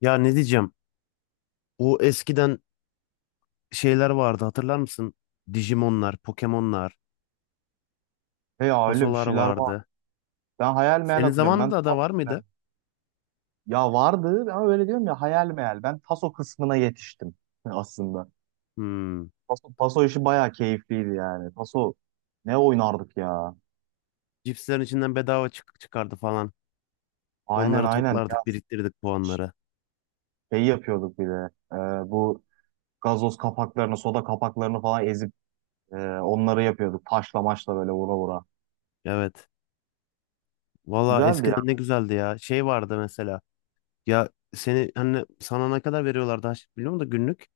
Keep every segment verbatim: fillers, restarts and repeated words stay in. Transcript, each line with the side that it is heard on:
left: Ya ne diyeceğim? O eskiden şeyler vardı hatırlar mısın? Digimonlar, Pokemonlar,
right: He ya öyle bir
left: tasolar
right: şeyler var.
left: vardı.
right: Ben hayal meyal
left: Senin
right: hatırlıyorum. Ben
left: zamanında da
right: Taso
left: var mıydı?
right: Ya vardı ama öyle diyorum ya hayal meyal. Ben Taso kısmına yetiştim aslında.
left: Hmm.
right: Taso, Taso işi bayağı keyifliydi yani. Taso ne oynardık ya.
left: Cipslerin içinden bedava çık çıkardı falan.
right: Aynen
left: Onları
right: aynen. Ya
left: toplardık, biriktirdik puanları.
right: şey yapıyorduk bir de. Ee, bu gazoz kapaklarını, soda kapaklarını falan ezip e, onları yapıyorduk. Taşla maçla böyle vura vura.
left: Evet. Valla
right: Güzeldi ya.
left: eskiden ne güzeldi ya. Şey vardı mesela. Ya seni hani sana ne kadar veriyorlardı biliyor musun da günlük?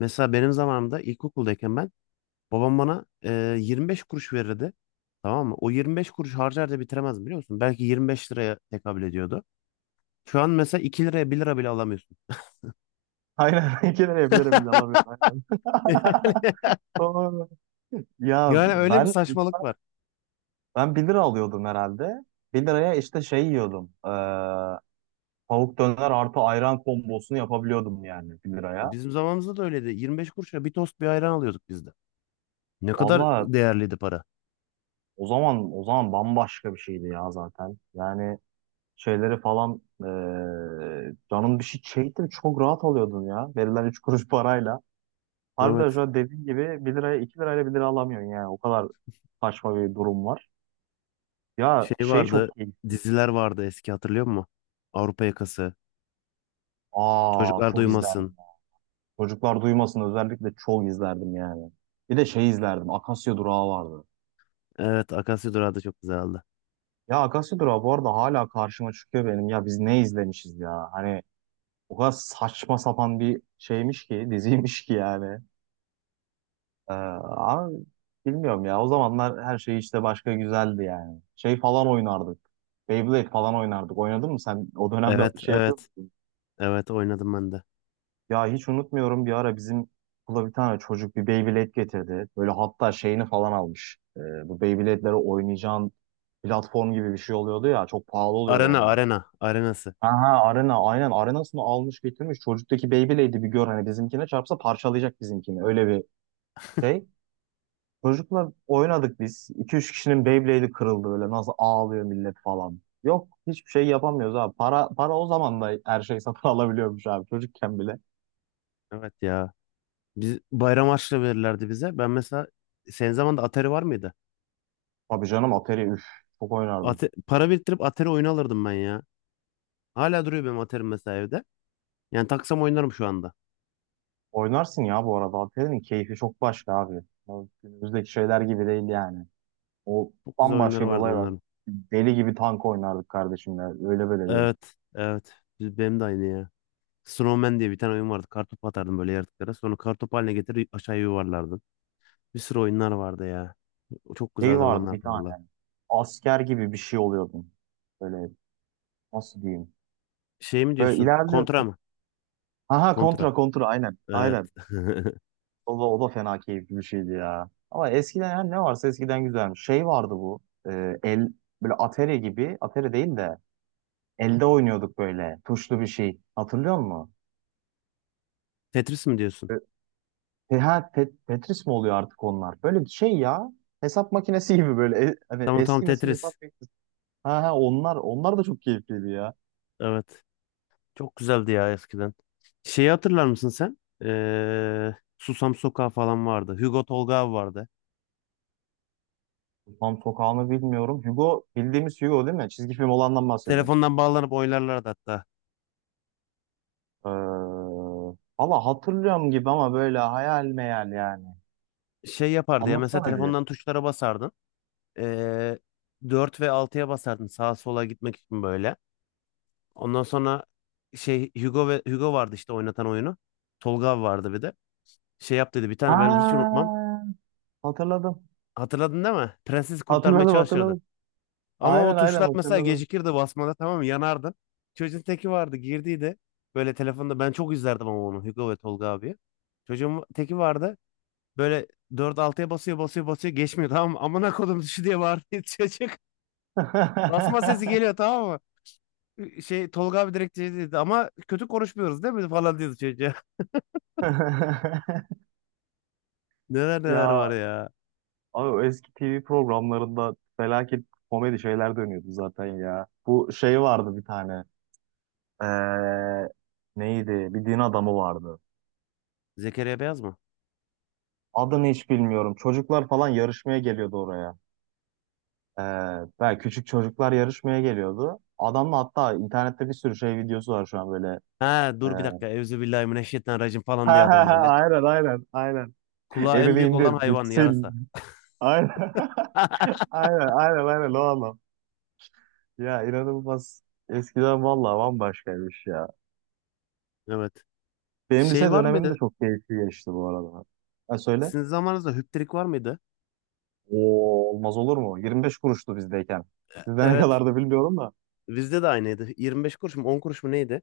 left: Mesela benim zamanımda ilkokuldayken ben babam bana e, yirmi beş kuruş verirdi. Tamam mı? O yirmi beş kuruş harcar da bitiremezdim biliyor musun? Belki yirmi beş liraya tekabül ediyordu. Şu an mesela iki liraya bir lira bile alamıyorsun.
right: Aynen. İki lira yapılır bile alamıyorum. Aynen. Doğru. Ya
left: Yani, yani öyle bir
right: ben
left: saçmalık var.
right: Ben bir lira alıyordum herhalde. bir liraya işte şey yiyordum. Ee, tavuk döner artı ayran kombosunu yapabiliyordum yani bir liraya.
left: Bizim zamanımızda da öyleydi. yirmi beş kuruşa bir tost bir ayran alıyorduk biz de. Ne kadar
right: Valla
left: değerliydi para.
right: o zaman o zaman bambaşka bir şeydi ya zaten. Yani şeyleri falan ee, canım bir şey çekti mi çok rahat alıyordun ya. Verilen üç kuruş parayla. Harbiden şu
left: Evet.
right: an dediğin gibi bir liraya iki lirayla bir lira alamıyorsun yani. O kadar saçma bir durum var. Ya
left: Şey
right: şey çok
left: vardı.
right: keyifliydi.
left: Diziler vardı eski hatırlıyor musun? Avrupa Yakası.
right: Aa,
left: Çocuklar
right: çok
left: Duymasın.
right: izlendim. Çocuklar Duymasın özellikle çok izlerdim yani. Bir de şey izlerdim. Akasya Durağı vardı.
left: Evet. Akasya Durağı da çok güzeldi.
right: Ya Akasya Durağı bu arada hala karşıma çıkıyor benim. Ya biz ne izlemişiz ya? Hani o kadar saçma sapan bir şeymiş ki, diziymiş ki yani. Ee, ama bilmiyorum ya. O zamanlar her şey işte başka güzeldi yani. Şey falan oynardık. Beyblade falan oynardık. Oynadın mı sen? O dönemde
left: Evet.
right: şey yapıyor.
left: Evet. Evet oynadım ben de.
right: Ya hiç unutmuyorum bir ara bizim okula bir tane çocuk bir Beyblade getirdi. Böyle hatta şeyini falan almış. Ee, bu Beyblade'lere oynayacağın platform gibi bir şey oluyordu ya. Çok pahalı oluyordu
left: Arena.
right: onlar.
left: Arena. Arenası.
right: Aha arena aynen arenasını almış getirmiş. Çocuktaki Beyblade'i bir gör, hani bizimkine çarpsa parçalayacak bizimkini. Öyle bir şey. Çocukla oynadık biz. İki üç kişinin Beyblade'i kırıldı böyle, nasıl ağlıyor millet falan. Yok, hiçbir şey yapamıyoruz abi. Para, para o zaman da her şey satın alabiliyormuş abi, çocukken bile.
left: Evet ya. Biz bayram harçlığı verirlerdi bize. Ben mesela, senin zamanında Atari var mıydı?
right: Tabii canım, Atari, üf. Çok oynardım.
left: Ate- para biriktirip Atari oyunu alırdım ben ya. Hala duruyor benim Atari'm mesela evde. Yani taksam oynarım şu anda.
right: Oynarsın ya bu arada. Alperen'in keyfi çok başka abi. Ya günümüzdeki şeyler gibi değil yani. O,
left: Çok güzel oyunları
right: bambaşka bir
left: vardı
right: olay var.
left: onların.
right: Deli gibi tank oynardık kardeşimle. Öyle böyle değil.
left: Evet, evet. Biz- Benim de aynı ya. Snowman diye bir tane oyun vardı. Kartopu atardım böyle yaratıklara. Sonra kartopu haline getirip aşağıya yuvarlardın. Bir sürü oyunlar vardı ya. O çok güzel
right: Şey vardı
left: zamanlardı
right: bir tane.
left: valla.
right: Asker gibi bir şey oluyordun. Böyle, nasıl diyeyim.
left: Şey mi
right: Böyle
left: diyorsun? Kontra
right: ilerliyorsun.
left: mı?
right: Aha,
left: Kontra.
right: kontra, kontra aynen.
left: Evet.
right: Aynen. O da, o da fena keyifli bir şeydi ya. Ama eskiden, yani ne varsa eskiden güzelmiş. Şey vardı bu. E, el böyle, Atari gibi. Atari değil de elde oynuyorduk böyle. Tuşlu bir şey. Hatırlıyor musun?
left: Tetris mi diyorsun?
right: E, ha, Te- Tetris mi oluyor artık onlar? Böyle bir şey ya. Hesap makinesi gibi böyle. E- hani
left: Tamam tamam
right: eski nesil hesap
left: Tetris.
right: makinesi. Ha ha, onlar onlar da çok keyifliydi ya.
left: Evet. Çok güzeldi ya eskiden. Şeyi hatırlar mısın sen? Ee, Susam Sokağı falan vardı. Hugo Tolga abi vardı.
right: Tam sokağını bilmiyorum. Hugo bildiğimiz Hugo değil mi? Çizgi film olandan bahsediyorum.
left: Telefondan bağlanıp oynarlardı hatta.
right: Ee, Valla hatırlıyorum gibi ama böyle hayal meyal yani.
left: Şey yapardı ya mesela
right: Anlatsana bir.
left: telefondan tuşlara basardın. Ee, dört ve altıya basardın sağa sola gitmek için böyle. Ondan sonra şey Hugo ve Hugo vardı işte oynatan oyunu. Tolga abi vardı bir de. Şey yap dedi bir tane ben hiç
right: Ha,
left: unutmam.
right: hatırladım.
left: Hatırladın değil mi? Prensesi kurtarmaya
right: Hatırladım,
left: çalışırdı.
right: hatırladım.
left: Ama o
right: Aynen aynen,
left: tuşlar mesela
right: hatırladım.
left: gecikirdi basmada tamam mı? Yanardın. Çocuğun teki vardı girdiydi. Böyle telefonda ben çok izlerdim ama onu Hugo ve Tolga abi. Çocuğun teki vardı. Böyle dört altıya basıyor basıyor basıyor geçmiyor tamam mı? Amına kodum düşü diye bağırıyor çocuk. Basma sesi geliyor tamam mı? Şey Tolga abi direkt şey dedi ama kötü konuşmuyoruz değil mi falan diyordu çocuğa. Neler neler var
right: Ya
left: ya.
right: abi, o eski T V programlarında felaket komedi şeyler dönüyordu zaten ya. Bu şey vardı bir tane. Ee, Neydi? Bir din adamı vardı.
left: Zekeriya Beyaz mı?
right: Adını hiç bilmiyorum. Çocuklar falan yarışmaya geliyordu oraya. Ee, Belki küçük çocuklar yarışmaya geliyordu. Adamla hatta internette bir sürü şey videosu var şu an böyle.
left: Ha dur bir
right: Ee,
left: dakika. Evzubillahimineşşeytanirracim falan diye
right: ha, ha,
left: adam
right: ha,
left: böyle.
right: aynen aynen aynen.
left: Kulağı en
right: Elini
left: büyük
right: indir
left: olan hayvan yarasa.
right: bitsin. Aynen. Aynen aynen aynen, o adam. Ya, inanılmaz. Eskiden vallahi bambaşkaymış ya.
left: Evet.
right: Benim
left: Şey
right: lise
left: var
right: dönemim de
left: mıydı
right: çok keyifli geçti bu arada. Ha, söyle.
left: Sizin zamanınızda hüptrik var mıydı?
right: Oo, olmaz olur mu? yirmi beş kuruştu bizdeyken. Sizde ne
left: Evet.
right: kadar da bilmiyorum da.
left: Bizde de aynıydı. Yirmi beş kuruş mu on kuruş mu neydi?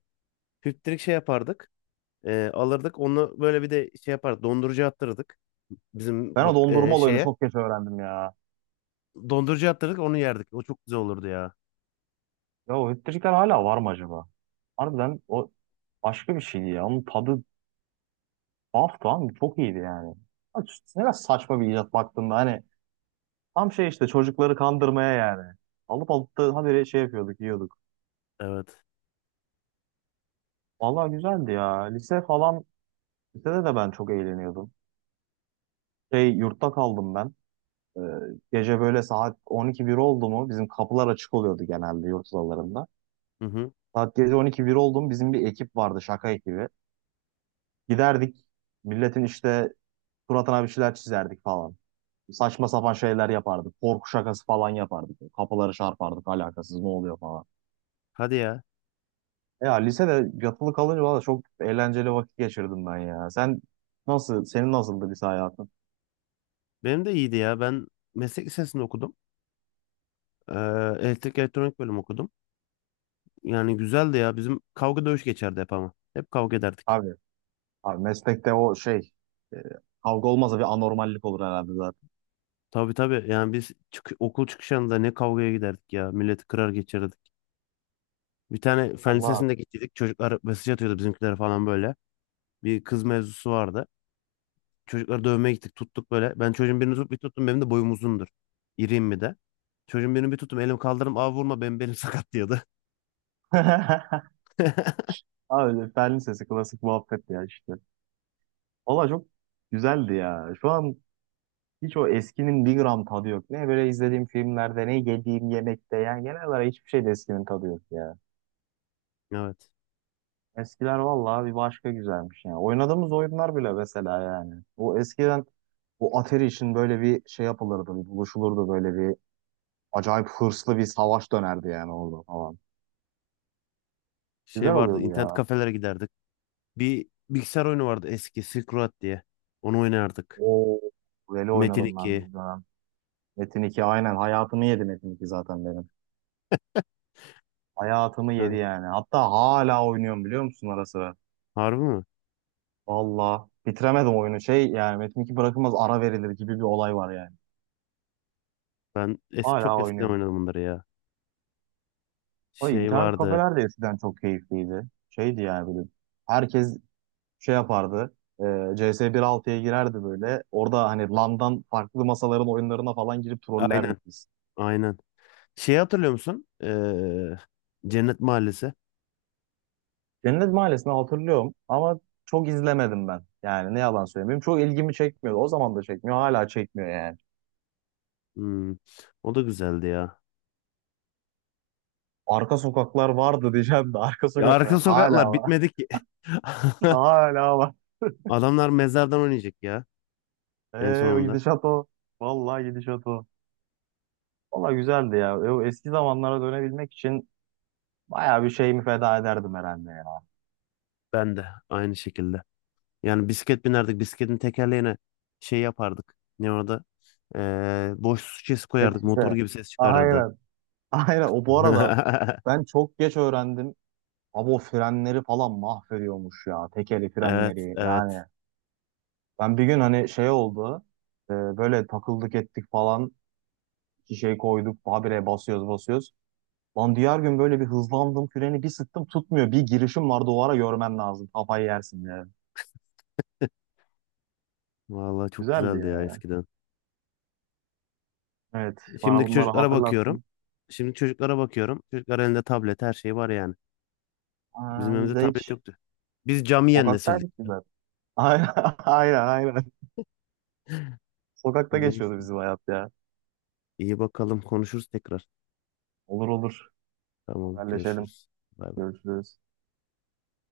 left: Hüptrik şey yapardık. E, alırdık. Onu böyle bir de şey yapardık. Dondurucu attırdık. Bizim
right: Ben o
left: bak
right: dondurma
left: e,
right: olayını
left: şeye.
right: çok geç öğrendim ya.
left: Dondurucu attırdık onu yerdik. O çok güzel olurdu ya.
right: Ya o hütteciler hala var mı acaba? Harbiden o başka bir şeydi ya. Onun tadı tuhaf, tamam mı? Çok iyiydi yani. Ha, ne kadar saçma bir icat baktığında, hani tam şey işte, çocukları kandırmaya yani. Alıp alıp da habire şey yapıyorduk, yiyorduk.
left: Evet.
right: Vallahi güzeldi ya. Lise falan, lisede de ben çok eğleniyordum. Şey, yurtta kaldım ben. Ee, Gece böyle saat on iki bir oldu mu bizim kapılar açık oluyordu genelde yurt odalarında.
left: Hı hı.
right: Saat gece on iki bir oldu mu, bizim bir ekip vardı, şaka ekibi. Giderdik, milletin işte suratına bir şeyler çizerdik falan. Saçma sapan şeyler yapardık. Korku şakası falan yapardık. Kapıları çarpardık, alakasız, ne oluyor falan.
left: Hadi ya.
right: Ya lisede yatılı kalınca valla çok eğlenceli vakit geçirdim ben ya. Sen nasıl, senin nasıldı lise hayatın?
left: Benim de iyiydi ya. Ben meslek lisesinde okudum. E, Elektrik elektronik bölüm okudum. Yani güzeldi ya. Bizim kavga dövüş geçerdi hep ama. Hep kavga ederdik.
right: Abi, abi meslekte o şey, e, kavga olmasa bir anormallik olur herhalde zaten.
left: Tabii tabii. Yani biz çık- okul çıkışında ne kavgaya giderdik ya. Milleti kırar geçirdik. Bir tane fen
right: Allah.
left: lisesinde gittik. Çocuklar mesaj atıyordu bizimkilere falan böyle. Bir kız mevzusu vardı. Çocukları dövmeye gittik tuttuk böyle. Ben çocuğun birini tutup bir tuttum benim de boyum uzundur. İriyim bir de. Çocuğun birini bir tuttum elim kaldırdım abi vurma benim belim sakat diyordu.
right: Aa, öyle Berlin sesi klasik muhabbet ya işte. Valla çok güzeldi ya. Şu an hiç o eskinin bir gram tadı yok. Ne böyle izlediğim filmlerde, ne yediğim yemekte, yani genel olarak hiçbir şeyde eskinin tadı yok ya.
left: Evet.
right: Eskiler valla bir başka güzelmiş ya. Oynadığımız oyunlar bile mesela yani. O eskiden bu Atari için böyle bir şey yapılırdı, bir buluşulurdu, böyle bir acayip hırslı bir savaş dönerdi yani orada falan. Güzel
left: Şey vardı,
right: oluyordu
left: internet
right: ya.
left: kafelere giderdik. Bir bilgisayar oyunu vardı eski Silk Road diye. Onu oynardık.
right: O, böyle
left: Metin
right: oynadım ben
left: iki.
right: bir dönem. Metin iki aynen hayatımı yedi, Metin iki zaten benim. Hayatımı yedi
left: Ha,
right: yani. Hatta hala oynuyorum biliyor musun, ara sıra?
left: harbi mi?
right: Valla bitiremedim oyunu. Şey, yani Metin iki bırakılmaz, ara verilir gibi bir olay var yani.
left: Ben eski,
right: Hala
left: çok eskiden
right: oynuyorum.
left: oynadım bunları ya.
right: O
left: Şey
right: internet
left: vardı.
right: kafeler de eskiden çok keyifliydi. Şeydi yani böyle. Herkes şey yapardı. E, C S bir altıya girerdi böyle. Orada hani landan farklı masaların oyunlarına falan girip trollerdik
left: Aynen.
right: biz.
left: Aynen. Şeyi hatırlıyor musun? Ee, Cennet Mahallesi.
right: Cennet Mahallesi'ni hatırlıyorum ama çok izlemedim ben. Yani ne yalan söyleyeyim. Benim çok ilgimi çekmiyordu. O zaman da çekmiyor. Hala çekmiyor yani.
left: Hmm, o da güzeldi ya.
right: Arka sokaklar vardı diyeceğim de arka
left: Ya
right: sokaklar
left: arka
right: hala
left: sokaklar
right: var.
left: bitmedi ki.
right: Hala var.
left: Adamlar mezardan oynayacak ya en
right: Ee, o
left: sonunda.
right: gidişat o. Vallahi gidişat o. Valla güzeldi ya. E, o eski zamanlara dönebilmek için bayağı bir şeyimi feda ederdim herhalde ya.
left: Ben de aynı şekilde. Yani bisiklet binerdik. Bisikletin tekerleğine şey yapardık. Ne orada? Ee, boş su şişesi koyardık.
right: Hepsi.
left: Motor gibi ses çıkarırdı.
right: Aynen. Aynen. O bu arada ben çok geç öğrendim. Abi, o frenleri falan mahvediyormuş ya. Tekeli
left: Evet,
right: frenleri yani.
left: evet.
right: Ben bir gün hani şey oldu. E, böyle takıldık ettik falan. Şişeyi koyduk. Habire basıyoruz basıyoruz. Lan diğer gün böyle bir hızlandım, freni bir sıktım, tutmuyor. Bir girişim vardı o ara, görmen lazım. Kafayı yersin ya.
left: Vallahi çok
right: Güzeldi
left: güzeldi ya
right: ya.
left: eskiden.
right: Evet, bana
left: Şimdiki
right: bunları
left: çocuklara bakıyorum.
right: hatırlattın.
left: Şimdiki çocuklara bakıyorum. Çocuklar elinde tablet her şey var yani. Bizim
right: Aa, biz
left: evimizde
right: de
left: tablet
right: hiç
left: yoktu. Biz camiyen nesildik.
right: sokaktaydık biz zaten. Aynen aynen aynen. Sokakta geçiyordu
left: Neyse.
right: bizim hayat ya.
left: İyi bakalım konuşuruz tekrar.
right: Olur olur.
left: Tamam
right: Haberleşelim.
left: görüşürüz. Bay bay.
right: Görüşürüz.